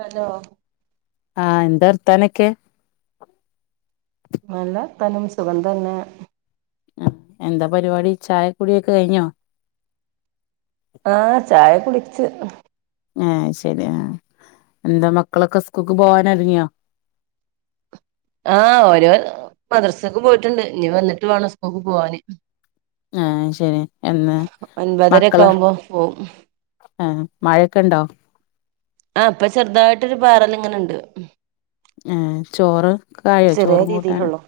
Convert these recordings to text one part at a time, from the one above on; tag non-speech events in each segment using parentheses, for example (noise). Hello. ആഹ് എന്താ വർത്തനൊക്കെ? നല്ല വർത്താനം സുഖം തന്നെ. മ്മ് എന്താ പരിപാടി ചായക്കുടിയൊക്കെ കഴിഞ്ഞോ? ആഹ് ചായ കുടിച്ചു ആഹ് ശരി ആ എന്താ മക്കളൊക്കെ സ്കൂക്ക് പോവാനങ്ങിയോ ആഹ് ഓരോർ മദ്രസക്ക് പോയിട്ടുണ്ട് ഇനി വന്നിട്ട് വേണം സ്കൂൾക്ക് പോവന് ആഹ് ശരി എന്ന ഒൻപതരൊക്കെ മേക്കള് ആവുമ്പോ പോവും ആഹ് മഴയൊക്കെ ഉണ്ടോ ആഹ് ഇപ്പ ചെറുതായിട്ടൊരു പാറൽ ഇങ്ങനെ ഉണ്ട് ആഹ് ചോറ് കായോ ചെറിയ ചോറും കൂട്ടാനും രീതിയിലുള്ളോ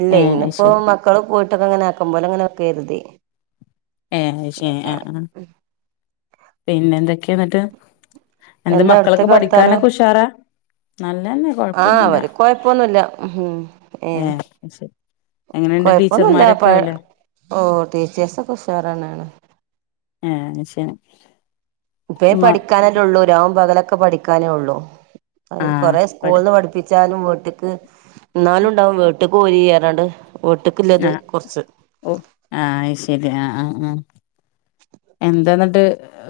ഇല്ലേ ഏഹ് അത് ഇന്നിപ്പോ ശരി മ മക്കൾ പോയിട്ടക്കെങ്ങന ആക്കു പോല അങ്ങനെയക്കെ കരുതി ഏയ് ഏ ശരി ആഹ് ആഹ് പിന്നെ എന്തൊക്കെയാ എന്നിട്ട് എന്ത് എന്താ മക്കളൊക്കെ അവിടത്തൊക്കെ വർത്താനം പഠിക്കാനൊക്കെ ഹുഷാറാ നല്ലതന്നെ ആഹ് കൊഴപ്പൊന്നുമില്ല അവര് കൊഴപ്പൊന്നുമല്ല ഉം ഏയ് ഏഹ് അത് ശരി എങ്ങനെയുണ്ട് കൊഴപ്പൊന്നുല്ല ടീച്ചർമാരൊക്കെ പഴ അല്ലേ ഓഹ് ടീച്ചേഴസൊക്കെ ഉഷാറന്നനാ ണ് ആഹ് ശേ (unintelligible) ഇപ്പേ പഠിക്കാനല്ലേ ഉള്ളൂ രാവും പകലൊക്കെ പഠിക്കാനേ ഉള്ളു അത് ആഹ് കൊറെ പഠി സ്കൂളന്ന് പഠിപ്പിച് വച്ചാലും വീട്ടിക്ക് എന്നാലും ഉണ്ടാവും വീട്ടക്ക് പോയി ചെയ്യറാണ്ട് വീട്ടക്ക്ല്ലത് കുറച്ച് ഓ ആ ശരി ആഹ് ആഹ് ആഹ് എന്താെന്നിട്ട്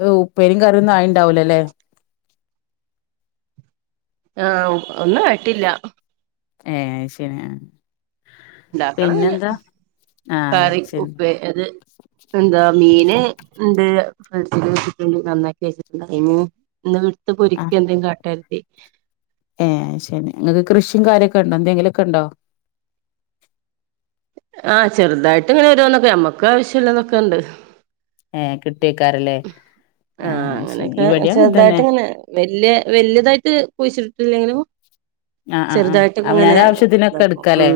ഉ ഉപേരി കരി ആയി ഉണ്ടാവല അല്ലേ അഹ് ഒന്നും അയ്ട്ടില്ല ഏ ശരി ആണ് ഉണ്ടാക്കണം അങ്ങനെ ആഹ് കറി ശരി ഉപ്പേ അത് എന്താ മീന് ഉണ്ട് ഫിഡ്ജ് വെച്ചിട്ടുണ്ട് നന്നാക്കി വെച്ചിട്ടുണ്ട് ആയി ഇന്ന് വിടുത്ത് പൊരിക്ക എന്തെങ്കും കാട്ടരുത്തി ഏ ശരി നിങ്ങക്ക് കൃഷിയും കാര്യക്കെ ഉണ്ടോ എന്തെങ്കിലുമൊക്കെ ഉണ്ടോ ആഹ്ചെറു തായിട്ട് ഇങ്ങനെ വരേ ന്നൊക്കെ നമ്മക്ക് ആവശ്യമില്ലന്നൊക്കെ ഉണ്ട് ഏ കിട്ടിയക്കാറല്ലേ ആ ശരി ഇവിടെ അങ്ങ തന്നെ വലിയ വലയതായിട്ട് പൊ ഴിച്ചിട്ടട്ടില്ലെങ്കിലും ആ് ആ ആ് അവനരു ആവശ്യത്തിനൊക്കെ ഇതാക്കും എടുക്കല്ലേ ഉം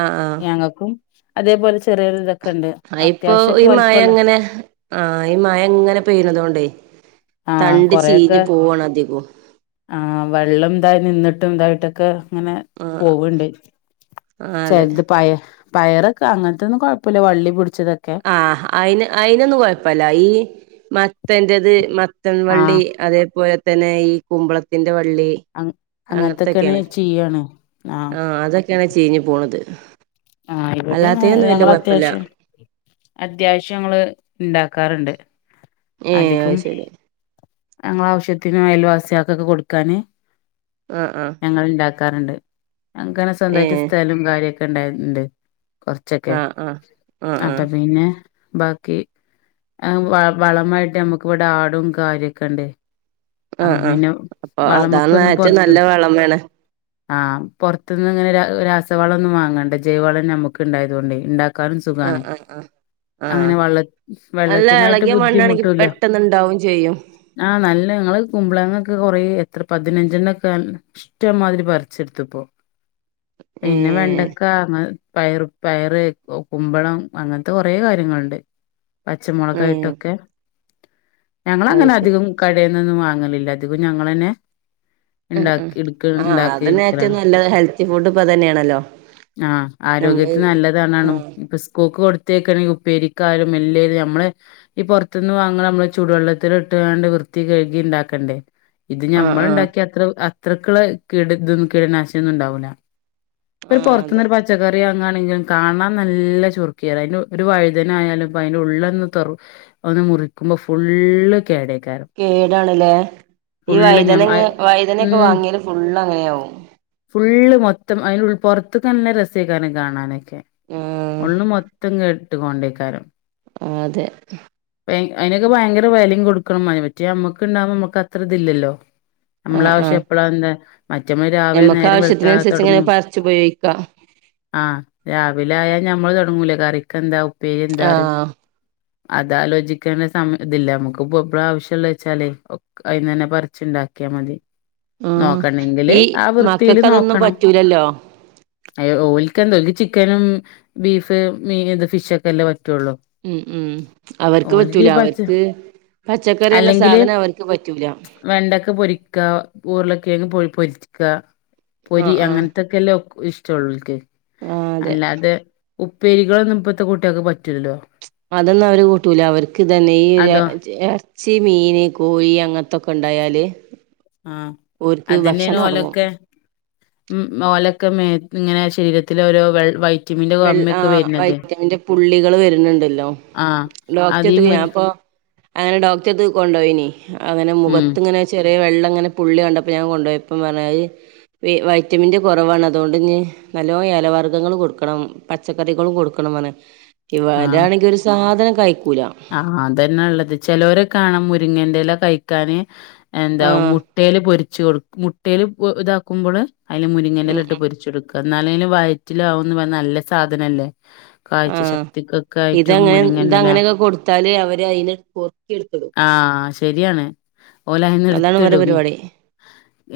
ആഹ് ഞങ്ങൾക്കും അതേപോലെ ചെറിയൊരുത ആ ഇപ്പോ ഈ മഴ അങ്ങനെ ആഹ ഈ മഴ ഇങ്ങനെ പെയ്യുന്നതോണ്ട് ആഹ് തണ്ട് ചീഞ്ഞ് പോവണ് അധികും ആ വെള്ളം ഇതായിടും നിന്നിട്ടും ഇതായിട്ടൊക്കെ ഇങ്ങനെ ആഹ് പോവണ്ട് ആഹ് അതെ ചിലത് പായ പയറൊക്കെ അങ്ങനത്തൊന്നും കുഴപ്പമില്ല വള്ളി പിടിച്ചതൊക്കെ ആഹ അയിന് അയിനൊന്നും കൊഴപ്പമില്ല ഈ മറ്റേന്റേത് മ ചത്തൻ ആഹ് വള്ളി അതേപോലെ തന്നെ ഈ കുമ്പളത്തിന്റെ വള്ളി അങ്ങ് അങ്ങനത്തൊക്കെയാണ് ചെയ്യാണ് ആഹ് ആഹ അതൊക്കെയാണ് ചേരിന്ന് പോണത് ആഹ ഇവിടെ അല്ലാത്തേനൊന്നും വല്യ ഞങ്ങ കൊഴപ്പല്ല അത്യാവശ്യം അത്യാവശ്യം ഞങ്ങള് ഇണ്ടാക്കാറുണ്ട് ഏഹ് അധികം അത് ശരി ഞങ്ങള ആവശ്യത്തിനന് അയൽവാസികക്കൊട് കൊടുക്കാന് ആ ആ ഞങ്ങൾ ഉണ്ടാക്കാറുണ്ട് അങ്ങനെ സ്വന്തമായിട്ട് ഏഹ് സ്ഥലം കാര്യക്കെ ഉണ്ടായിണ്ട് കുറച്ചൊക്കെ ആഹ് ആഹ് ആഹ് അപ്പൊ ആഹ് പിന്നെ ബാക്കി മം വ വളമായിട്ട് നമ്മുക്ക് ഇവിടെ ആടും കാര്യംക്കെ ഉണ്ടന് അപ്പ ആഹ് ആഹ് പിന്നെ അപ്പൊ വളമൊക്കെ അതാണ് ഒന്ന് ഏറ്റവും പൊറത്ത നല്ല വളമാണ് ആഹ് പുറത്തുനിന്ന് ഇങ്ങനെ രാ രാസവളം ഒന്നും വാങ്ങണ്ട ജൈവളം നമ്മുക്ക് ഉണ്ടായതുകൊണ്ട് ഇ കാൻ ആഹ് സുഖമാണ് ആഹ് ആഹ് ആഹ് അങ്ങനെ വെള്ള നല്ല വെള്ളത്തിനായിട്ട് എളകിയ മണ്ണാണെങ്കി ബുദ്ധിമുട്ടൂല്ല പെട്ടെന്നുണ്ടാവും ചെയ്യും ആഹ നല്ല നിങ്ങള് കുമ്പളങ്ങൊക്കെ കൊറെ എത്ര പതിനഞ്ചെണ്ണ ഒക്ക ഇഷ്ടമാതിരി പറി ച്ചെടുത്പ്പോ പിന്നെ ഏഹ് വേണ്ടക്ക അങ്ങ പയറു പയറ് കുമ്പളം അങ്ങനത്തെ കുറേ കാര്യങ്ങളുണ്ട് ഏഹ് പച്ചമുളകയിട്ടൊക്കെ അത് ഞങ്ങളങ്ങനെ ശരി അധികം കടേന്നൊന്നും വാങ്ങലില്ല അധികം ഞങ്ങളെന്നെ ഉം ഉം ആഹ് അതന്നെറ്റം നല്ല ഹെൽത്തി ഫുഡ് ഇപ്പതന്നെയാണല്ലോ ആഹ് ആരോഗ്യത്തി നല്ലതണണ ഇപ്പൊസ്കൂക്ക് കൊടു (unintelligible) ഉപ്പേരിക്കാലും എല്ലെലും നമ്മളെ ഈ പുറത്തുന്ന് വാങ്ങണ നമ്മള് ചുടുവെള്ളത്തിട്ട് കാണ്ട് വൃത്തികയ്കിണ്ടാക്കണ്ടേ ഇത് ആഹ് ആഹ് ഞമ്മള്ണ്ടാക്കിയ അത്ര അത്രക്കുള്ള കീട ഇതൊന്നു കീടനാശിനൊന്നും ഇണ്ടാവൂല ഒരു ആഹ് അതെ പൊറത്തുന്നൊരു പച്ച പച്ചക്കറി വാങ്ങാണെങ്കിലും കാണാൻ നല്ല ചെർക്കയാ അതിന് ഒരു വഴുതനായാലും ഇപ്പ അയിന്റെള്ളൊന്ന് തെറു ഒന്ന് മുറിക്കുമ്പോ ഫുള്ള് കേടക്കാരം കേടാണല്ലേ ഈ ഞ വൈതനങ്ങ വൈതനൊക്കെ ഉം വാങ്ങിയല് ഫുള്ള് അങ്ങനെയവും ഫുള്ള് മൊത്തം അയിൻ്റുൾ പുറത്തല്ല രസയിക്കാര കാണാനായി ആഹ് ഉള്ള് മൊത്തം കെട്ട് കൊണ്ടേയ്ക്കാരും ആഹ്തെ അയിനൊക്കെ ഭയങ്കര വെലയും കൊടുക്കണം അതിപറ്റേ നമ്മക്ക് ഉണ്ടാവുമ്പോ നമ്മക്കത്ര ഇതില്ലല്ലോ നമ്മള ആഹ് ആവശ്യം ആഹ് എപ്പളാന്താ മറ്റമ്മ രാവിലെ നേര വെളുത്താ തൊടങ്ങും ഉപയോയ്ക്കാ ആഹ് രാവിലെ ആയാൽ ഞമ്മള് തൊടങ്ങൂലേ കറിക്കെന്താ ഉപ്പേരി എന്താറി ആഹ് അതാലോചിക്കേണ്ട സമയ ഇതില്ല നമ്മക്ക് എപ്പഴാ ആവശ്യള്ളച്ചാലേ അയിൽലെന്നെ പർച്ചുണ്ടാക്കിയാ മതി ആഹ് നോക്കണെങ്കില് ആ വൃത്തിയില് നോക്കണം ല്ലല്ലോ അഹ് ഓൽക്ക് എന്തോക്ക് ചിക്കനും ബീഫ് മീൻ ഇത് ഫിഷൊക്കെ അല്ലേപറ്റുള്ളൂ ഉം ഉം അവർക്ക് പറ്റൂല അവർക്ക് പച്ചക്കറിന്ന അല്ലെങ്കില് സാധനം അവർക്ക് പറ്റൂല വെണ്ടക്ക പൊരിക്ക ഉരുളകെയങ്ങ് പൊരി പൊരിക്ക പൊരി ആഹ് ആഹ് അങ്ങനത് ഇതൊക്കെല്ല ഇഷ്ടള്ളോൽക്ക് ആഹ് അതെ അല്ലാതെ ഉപ്പേരികളൊന്നും ഇപ്പഴത്തെ കുട്ടിയോൾക്ക് പറ്റൂലല്ലോ അതൊന്നും അവര് കൂട്ടൂല അവർക്കിതന്നെ ഈ അതോ ചി എർ എർച്ചി മീന് കോയി അങ്ങത്തൊക്കെ ഇണ്ടായാല് ആഹ് അതന്നെയാണ് ഇറങ്ങും ഓലൊക്കെ ഉം ഓലൊക്കെ മേ ഇങ്ങനെ ശരീരത്തിലോരോ വെൾ വൈ വെള്ള ആഹ് വൈറ്റമിന്റെ പുള്ളികള് വെര്ന്നുണ്ടല്ലോ ആഹ് അതീ ഡോക്ടർത്ത ഞാൻ മുരി ഇപ്പൊ അങ്ങനെ ഡോക്ടർത്ത് കൊണ്ടോയിനി അങ്ങനെ ഉം മുഖത്തിങ്ങനെ ചെറിയ വെള്ള അങ്ങനെ പുള്ളി കണ്ടപ്പോ ഞാൻ കൊണ്ടോയപ്പം പറഞ്ഞത് വ വൈറ്റമിൻ്റെ കൊറവാണ് അതോണ്ട് നി നല്ലോ എലവർഗ്ഗങ്ങള് കൊടുക്ക് പച്ചക്കറികള് കൊടുക്കണം ഇവരാണെങ്കി ഒരു സാധനം കഴിക്കൂല അതന്നെള്ളത് ചിലോരെ കാണാം മുരിങ്ങന്റെല കഴിക്കാന് എന്താ മുട്ട ആഹ് മുട്ടേല് പൊരിച്ച് കൊടുക്കു മുട്ടേല് ഇതാക്കുമ്പോള് അയില് ഉം മുരിങ്ങൻ്റെല ഇട്ട് ഉം പൊരിച്ചൊടുക്കും എന്നാലെലും വയറ്റിലവുന്നറഞ്ഞ് നല്ല സാധനല്ലേ കാഴ്ച ആഹ് ശക്തിക്കൊക്കയായിറ്റും മുരിങ്ങൻ്റെല ഇട്ടല് അവര് അയിനെ പൊറക്കിയെടുത്തിടും ആഹ് ശെരിയാണ് ഓലയിന്ന് അതാണ് ഇവരെ എടുത്തിടും പരിപാടി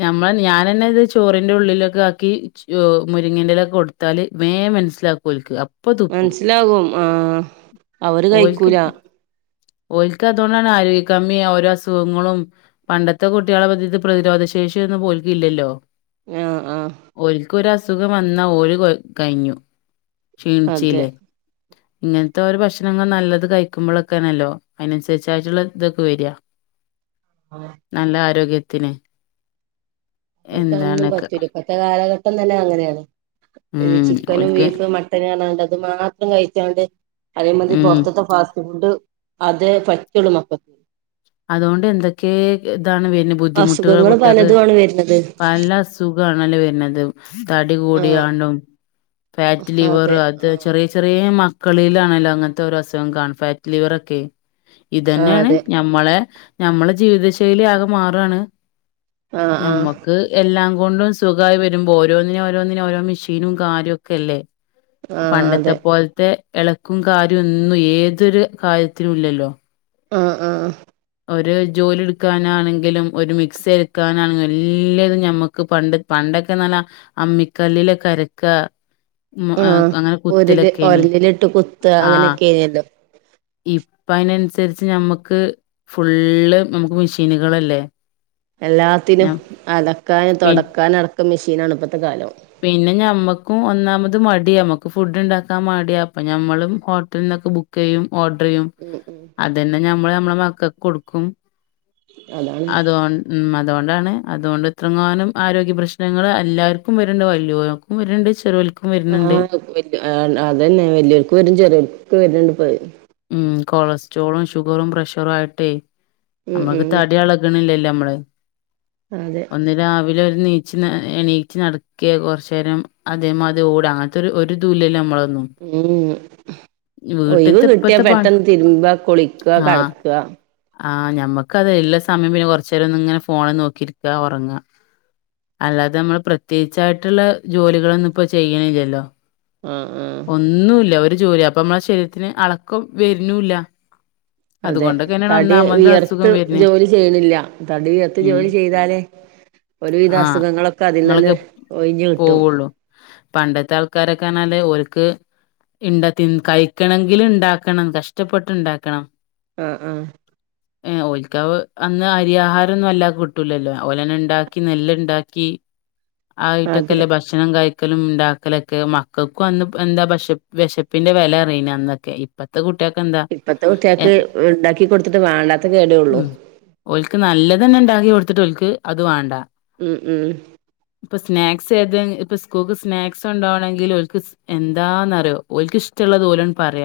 ഞമ്മള് ഞാനന്നെ ഇത് ചോറിന്റെ ഉള്ളിലൊക്കെ ആക്കി മുരിങ്ങേന്റെല കൊടു ത്താല് വേ മനസ്സിലാക്കോൽക്ക് മനസ്സിലാകും ആഹ് അവര് കയിക്കൂല ഓൽക്കതോണ്ടാണ് ആരോഗ്യകമ്മി ഓരോ അസുഖങ്ങളും പണ്ടത്തെ കുട്ടികളെത് പ്രതിരോധശേഷി ഒന്നും ഓൽക്കില്ലല്ലോ ആഹ് ആഹ് ഓൽക്ക് ഒരു അസുഖം വന്നാ ഓര് കെ കയിഞ്ഞു അതെ ക്ഷീണിച്ചില്ലേ ഇങ്ങനത്തെ ഒരു ഭക്ഷണം നല്ലത് കയിക്കുമ്പോഴൊക്കാണല്ലോ അയിനനുസരിച്ചായിട്ടുള്ള ഇതൊക്കെ വരിക അതെ നല്ല ആരോഗ്യത്തിന് അവർക്കെന്നും എന്താണ്ക്ക പറ്റൂല ഇപ്പത്തെ കാലഘട്ടം തന്നെ അങ്ങനെയാണ് ഉം ചിക്കനും ഓൽക്ക് ബീഫും ണ്ട് അത് മാത്രം കഴിച്ചാണ്ട് അതേ മാതിരി ഉം പുറത്തത്തെ ഫാസ്റ്റ് ഫുഡ് അതെ പറ്റുള്ളൂ മക്ക അതുകൊണ്ട് എന്തൊക്കെ ഇതാണ് പിന്നെ ബുദ്ധിമുട്ടുകൾ അസുഖങ്ങള് കുട്ടികൾക്ക് പലതും ആണ് വരുന്നത് പല അസു സുഖാണല്ലോ വരുന്നത് തടി കൂടിയാണ്ടും ഫാറ്റ് ആഹ് ലിവർ അതെ അത് ആഹ് ചെറിയ ചെറിയ മ കളിയിലാണല്ലോ അങ്ങനത്തെ അസുഖം കാണ ഫാറ്റ് ലിവറൊക്കെ ഇത് തന്നെയാണ് അതെ നമ്മളെ നമ്മളെ ജീവിത ശൈലി ആകെ മാറുവാണ് ആഹ് ആഹ് നമ്മക്ക് ക്ക് എല്ലാം കൊണ്ടും സുഖായി വരുമ്പോ ഓരോന്നിനും ഓരോന്നിനും ഓരോ മെഷീനും കാര്യം ഒക്കെല്ലേ ആഹ് അതെ പണ്ടത്തെ പോലത്തെ ഇളക്കും കാര്യം ഒന്നും ഏതൊരു കാര്യത്തിനും ഇല്ലല്ലോ ആഹ് ആഹ് ഒരു ജോലി എടുക്കാനാണെങ്കിലും ഒരു മിക്സി എടുക്കാനാണെങ്കിലും എല്ലാതും ഞമ്മക്ക് പണ്ട് പണ്ടൊക്കെ നല്ല അമ്മിക്കല്ലിലൊക്കെ അരക്ക മ് ആ ആഹ് അങ്ങന ഒരില് കുത്തലൊക്കെയ്നി ഒരലിലിട്ട് കുത്ത ആഹ് (unintelligible) ഇപ്പയിനൻസരിച്ച് ഞമ്മക്ക് ഫുള്ള് നമുക്ക് മിഷീനുകളല്ലെ എല്ലാത്തിനു അലക്കാൻ പി തൊടക്കാനടക്കം മിഷീനാണ് പ്പത്തെ കാലൊ പിന്ന ഞമ്മക്കു ഒന്നാമത് മടിയാ മ്മക്ക് ഫുഡ്ണ്ടാക്കാ മടിയപ്പ ഞമ്മളും ഹോ ത്‌ന്നൊക്ക ബുക്കെയ്യും ഓഡ്രെയ്യും ഉം ഉം അതെന്നെ ഞമ്മള് ഞമ്മള മക്കക്കൊടുക്കും അതാണ് അതോൺ ഉം അതുകൊണ്ടാണ് ഉം ഉം ഉം ഉം അതുകൊണ്ടാണ് അത് കൊണ്ടെത്രങ്ങാനും ആരോഗ്യ പ്ര്രശ്നങ്ങ എല്ലാര്ക്കും വരു രണ്ട് വല്ല്യോക്കു വിരണ്ട് ചെറുൽ ആഹ് അതന്നെ വലിയോർക്കും വരും ചെറിയോർക്കും വരണ്ട് ഇപ്പ ഉം കൊളസ്ട്രോളും ഷുഗറും പ്രഷറും ആയിട്ടേ ഉം ഉം നമ്മൾക്ക് തടി അള ട്ണ്ല്ലല്ലൊ മ്മള് ആതെ രാവിലെ ഒരുനീച്ച് എണീച്ച് നടക്കെ കൊർച്ചേരം അതേ മാതി ഓടാ ആ ത്തൊരു ഒരു ദൂല്ലല്ലൊ അമ്മളൊന്നും ഊ ഉം ഒഴിവ് കിട്ട്യാ ഇപ്പത്തെ പണി പെട്ടെന്ന് തിര്മ്പാ കുളിക്കാ ആഹ്. കെടക്കാ ആഹ് ഞമ്മക്കത് ള്ള സമയം പിന്ന കൊർച്ചേര ഒന്ന്ങ്ങന ഫോണ് നോക്കിരിക്കാ ഒറങ്ങ അല്ലാതെമ്മൾ പ്രത്യേയിച്ചായിട്ട്ള്ള ജോലികളൊന്നുപ്പ ചെയ്യായ്ല്ലല്ലൊ ആ ആഹ് ന്നൂല്ല ഒരു ജോലിയു അപ്പൊ മ്മള ശരീത്തിന് അളക്കം വെര്ന്നുല്ല അതെ തടി വിയർത്ത് വരുന്നെ ജോലി ചെയ്യ്ണില്ല തടി വിയർത്ത് ഉം ജോലി ചെയ്താലേ ഒരുവിദ ആഹ് അസുഗങ്ങളൊക്ക തിൽന്നെന്നെ ഇങ്ങളൊക്കെ ഒഴിഞ്ഞ് കിട്ടും പോവുള്ളൂ പണ്ടത്തെ ആൾക്കാരൊക്കാ ണേല് ഓൽക്ക് ഇണ്ടത്തിൻകയ് ക്കണെങ്കില് ണ്ടാക്കണം കഷ്ടപ്പെട്ട് ണ്ടാക്കണം ആ ആഹ് (inaudible) ഏ ഓൽക്കാവ് അന്ന് അരി ആഹാരം ഒന്നു അല്ലാ കിട്ടൂലല്ലോ ഓലന്ന ണ്ടാക്കി നെല്ല്ണ്ടാക്കി അതെ ആയ്ടെക്കല്ലെ ബഷ് ക്ഷണം കഴിക്കലും ണ്ടാക്കലൊക്കെ മക്കക്കു അന്ന് പ ന്താ പശ്‌ വെശപ്പിന്റെ വെല റെയിനന്നൊക്കെയ് പത്ത് കുട്ട്യേക്കെന്താ ഇപ്പത്തെ കുട്ട്യാക്ക് ഉണ്ടാക്കി കൊട്ത്തിട്ട് വാണ്ടാത്ത കേടേ ഉള്ളൂ ഉം ഓൽക്ക് നല്ലതെന്നെ ണ്ടാക്കി കൊട്ത്തിട്ട് ഒൽക്ക് അത് വാണ്ട ഉ ഊം പ്പൊ സ്നാക്സ് ഏത ഇപ്പ സ്കൂക്ക് സ്നാക്സുണ്ടോവണെങ്കിലോ ൽക്ക് സ് എന്താന്നറ്യൊ ഓൽക്കിഷ്ടള്ളത് ഓലൺ പറയ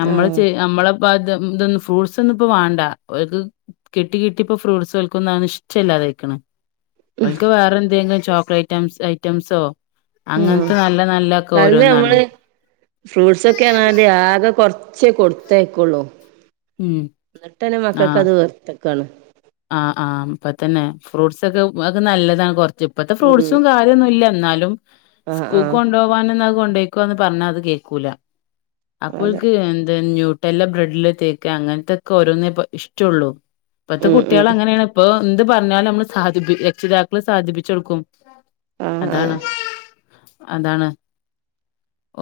ഞമ്മള് ആഹ് ചെ നമ്മള് പ്പ ത് ഉ തൊന്ന് ഫ്രൂട്ട്സൊന്നു പ്പ വാണ്ട ഓൽക്ക് കിട്ടി കിട്ടി പ്പൊ ഫ്രൂട്ട്സൊൽക്കൊന്ന ഒന്നിഷ്ടല്ലാതായിക്ക്ണ് ഓൽക്ക് വേറെന്തെങ്കിൽ ചോക്ലേറ്റം സ് ഐറ്റംസോ ആഹ് അങ്ങൻത്ത നല്ല നല്ല ക്കോരോന്നാണ് ഫ്രൂട്ട്സൊക്കെ നാല് ആക കൊർച്ചെ കൊട്ത്തയക്കുള്ളൂ ഉം ന്ന്ട്ടെന്നെ ആ മക്കക്കത് വെർത്ത്ക്കാണ് ആഹ് ആം പ്പത്തന്നെ ഫ്രൂട്ട്സൊക്കെ വക നല്ലതാ കൊർച്ച് പ്പത്തെ ഉം ഫ്രൂട്ട്സും കാ തുന്നുല്ല ന്നാലും ആഹ് ആഹ് സ്കൂക്കൊണ്ടോവാന്‌ന്നഅ കൊണ്ടോയ്ക്കൊന്ന് പർഞ്ഞാത് കേക്കൂല അതെ അപ്പോൽക്ക് എന്തെഞ്ഞു ട്ടല്ല ബ്രെഡില് തേക്ക അങ്ങൻത്തൊക്കോരോന്നേ പ്പ ഇഷ്ടുള്ളൂ പ്പത്തെ ഉം കു ഉം (unintelligible) പ്പോ ന്ത് പർഞ്ഞാലു മ്മള് സാധിപ്പി എക്ഷിതാക്കള് സാധിപ്പിച്ചൊടുക്കും ആഹ് അതാണ് ആഹ് അതാണ്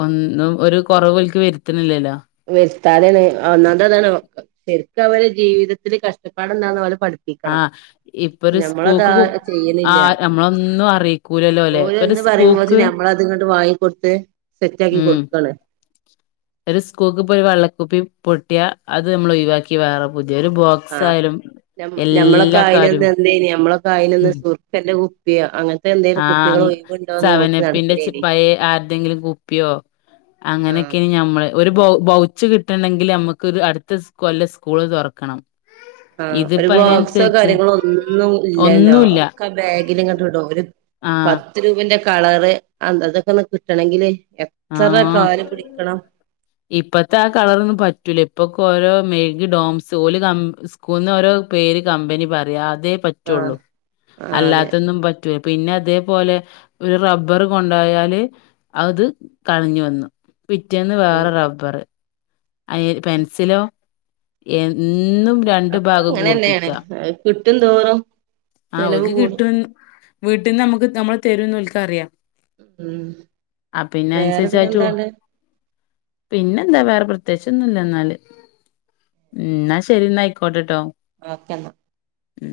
ഒന്നും ഒരു കൊറവോ ൽക്ക് വരുത്ത്ണ്ല്ലേലോ വെരുത്താതെണ് ഒന്നാ (unintelligible) ശരിക്കവര് ജീവിതത്തില് കഷ്ടപ്പാട്ണ്ടാന്ന വല് പട് ആഹ് ഇപ്പൊരു സ്കൂക്ക് കു ആ ചെയ്യണില്ല നമ്മളൊന്നു അറീക്കൂ ഉരല്ലോലെ പ്പൊരു സ്കൂക്ക് അത്ങ്ങട്ട് വങ്ങി കൊടുത്ത് സെറ്റക്കി ഉം കൊടുക്കള (inaudible) ഒരു സ്കൂൾക്ക് പോയാ ഒരു വെള്ളക്കുപ്പി പൊട്ടിയാ അത് മ്മള് ഒയിവാക്കി വേറെ പുതിയ ഒരു ബോ ആ കാര്യം നമ്മളൊക്കൊയയിന്നെന്തേയിന് എന്ത നമ്മളൊക്കെയിനൊന്ന് സുർക്കന്റെ കുപ്പി ആ നോക്കി സെവനപ്പിന്റെ ചെറി നടക്കലേനി പയേ ആർതെങ്കിലും കുപ്പിയോ ആഹ് അങ്ങനെയൊക്കെനി ഞമ്മള് ഒരു ബൗച്ച് കിട്ടണണ്ടെങ്കിൽ നമുക്ക് അടുത്ത സ് കൊല്ലം സ്കൂള് തൊറക്കണം ആ ഒരു ബോക്സോ കാര്യങ്ങളോ ഒന്നും ഇല്ലല്ലോ ഒന്നുല്ല ഒക്ക ബേഗിലിങ്ങാട്ട് വിടും ഒരു ആഹ് പത്ത് രൂപന്റെ കളറ് അന്ത അതൊക്കെയൊന്നു കിട്ടണെങ്കില് എത്ര ആഹ് കാല് പിടിക്കണം ഇപ്പത്തെ ആ കളറൊന്നും പറ്റൂല ഇപ്പൊക്ക ഓരോ മെയ്ഗ് ഡോംസ് ഓല് സ്കൂള്ന്നു ഓരോ പേര് കമ്പനി പറയാ അതേ ആഹ് പറ്റുള്ളൂ ആഹ് അതെ അല്ലാത്തൊന്നും പറ്റു പിന്നെ അതേപോലെ ഒരു റബ്ബറ് കൊണ്ടായാല് അത് കളഞ്ഞു വന്നു പിറ്റേന്ന് വേറെ റബ്ബറ് അയെ പെൻസിലോ എന്നും രണ്ടു ഭാഗം കൂർപ്പിക്കുവാ കിട്ടുംന്തോറും ആ ഓലിക്ക് കിട്ടും വീട്ടിൽന്ന് നമുക്ക് നമ്മള് തരുംന്ന് ഓലിക്കു അറിയാം ഉം ആ പിന്നെ വേറെ പിന്നെ അനുസരിച്ചായിട്ടു എന്താണ്ട് പിന്നെന്താ വേറെ പ്രത്യേകിച്ചൊന്നുംല്ല ന്നാല് മ്മ് ന്നാ ശരി ന്നാ ആയിക്കോട്ടെട്ടോ ഓക്കെന്നാ ഉം